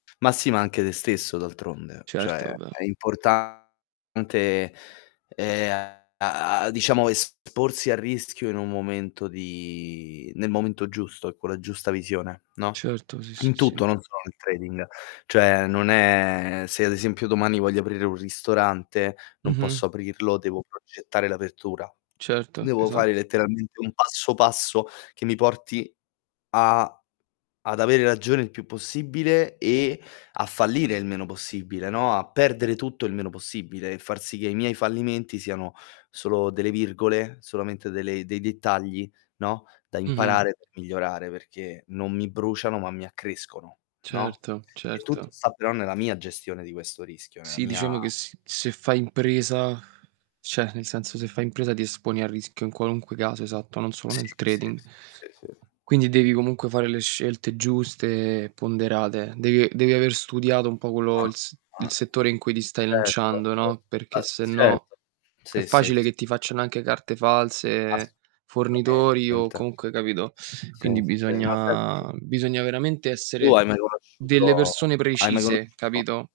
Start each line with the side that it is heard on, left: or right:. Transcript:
left: Ma, si anche te stesso d'altronde.
right: Certo,
left: Cioè,
right: vabbè.
left: è importante, ehm, a a, diciamo, esporsi al rischio in un momento di nel momento giusto, e con la giusta visione, no,
right: Certo, sì, sì,
left: in
right: sì.
left: tutto, non solo nel trading. Cioè, non è Se, ad, esempio domani voglio aprire un ristorante, non
right: Mh-mh.
left: posso aprirlo, devo progettare l'apertura.
right: Certo,
left: Devo
right: esat
left: fare letteralmente un passo passo che mi porti a ad avere ragione il più possibile e a fallire il meno possibile, no, a perdere tutto il meno possibile, e far sì che i miei fallimenti siano solo delle virgole, solamente delle dei dettagli, no, da
right: Mh-mh.
left: imparare per migliorare, perché non mi bruciano ma mi accrescono, no,
right: Certo,
left: e tutto
right: certo.
left: sta però nella mia gestione di questo rischio, nella
right: Sì,
left: mia
right: diciamo che sì. Se fai impresa cioè, nel senso se fai impresa ti esponi al rischio in qualunque caso Esatto, non solo
left: Sì.
right: nel
left: Sì,
right: trading.
left: sì, sì, sì. Sì.
right: Quindi devi comunque fare le scelte giuste, ponderate. Devi devi aver
left: Ah.
right: studiato un po' quello
left: Ah.
right: il s il
left: Ah.
right: settore in cui ti stai
left: Certo,
right: lanciando,
left: cer
right: no, perché
left: A
right: se no
left: Certo.
right: è
left: Sì, sì,
right: facile
left: sì.
right: che ti facciano anche carte false, fornitori o
left: Assolutamente.
right: comunque capito.
left: Sì,
right: Quindi
left: sì, ma senti
right: bisogna bisogna veramente
left: tu
right: essere
left: hai mai
right: delle
left: conosciuto
right: persone
left: hai mai
right: precise,
left: conosciuto
right: capito?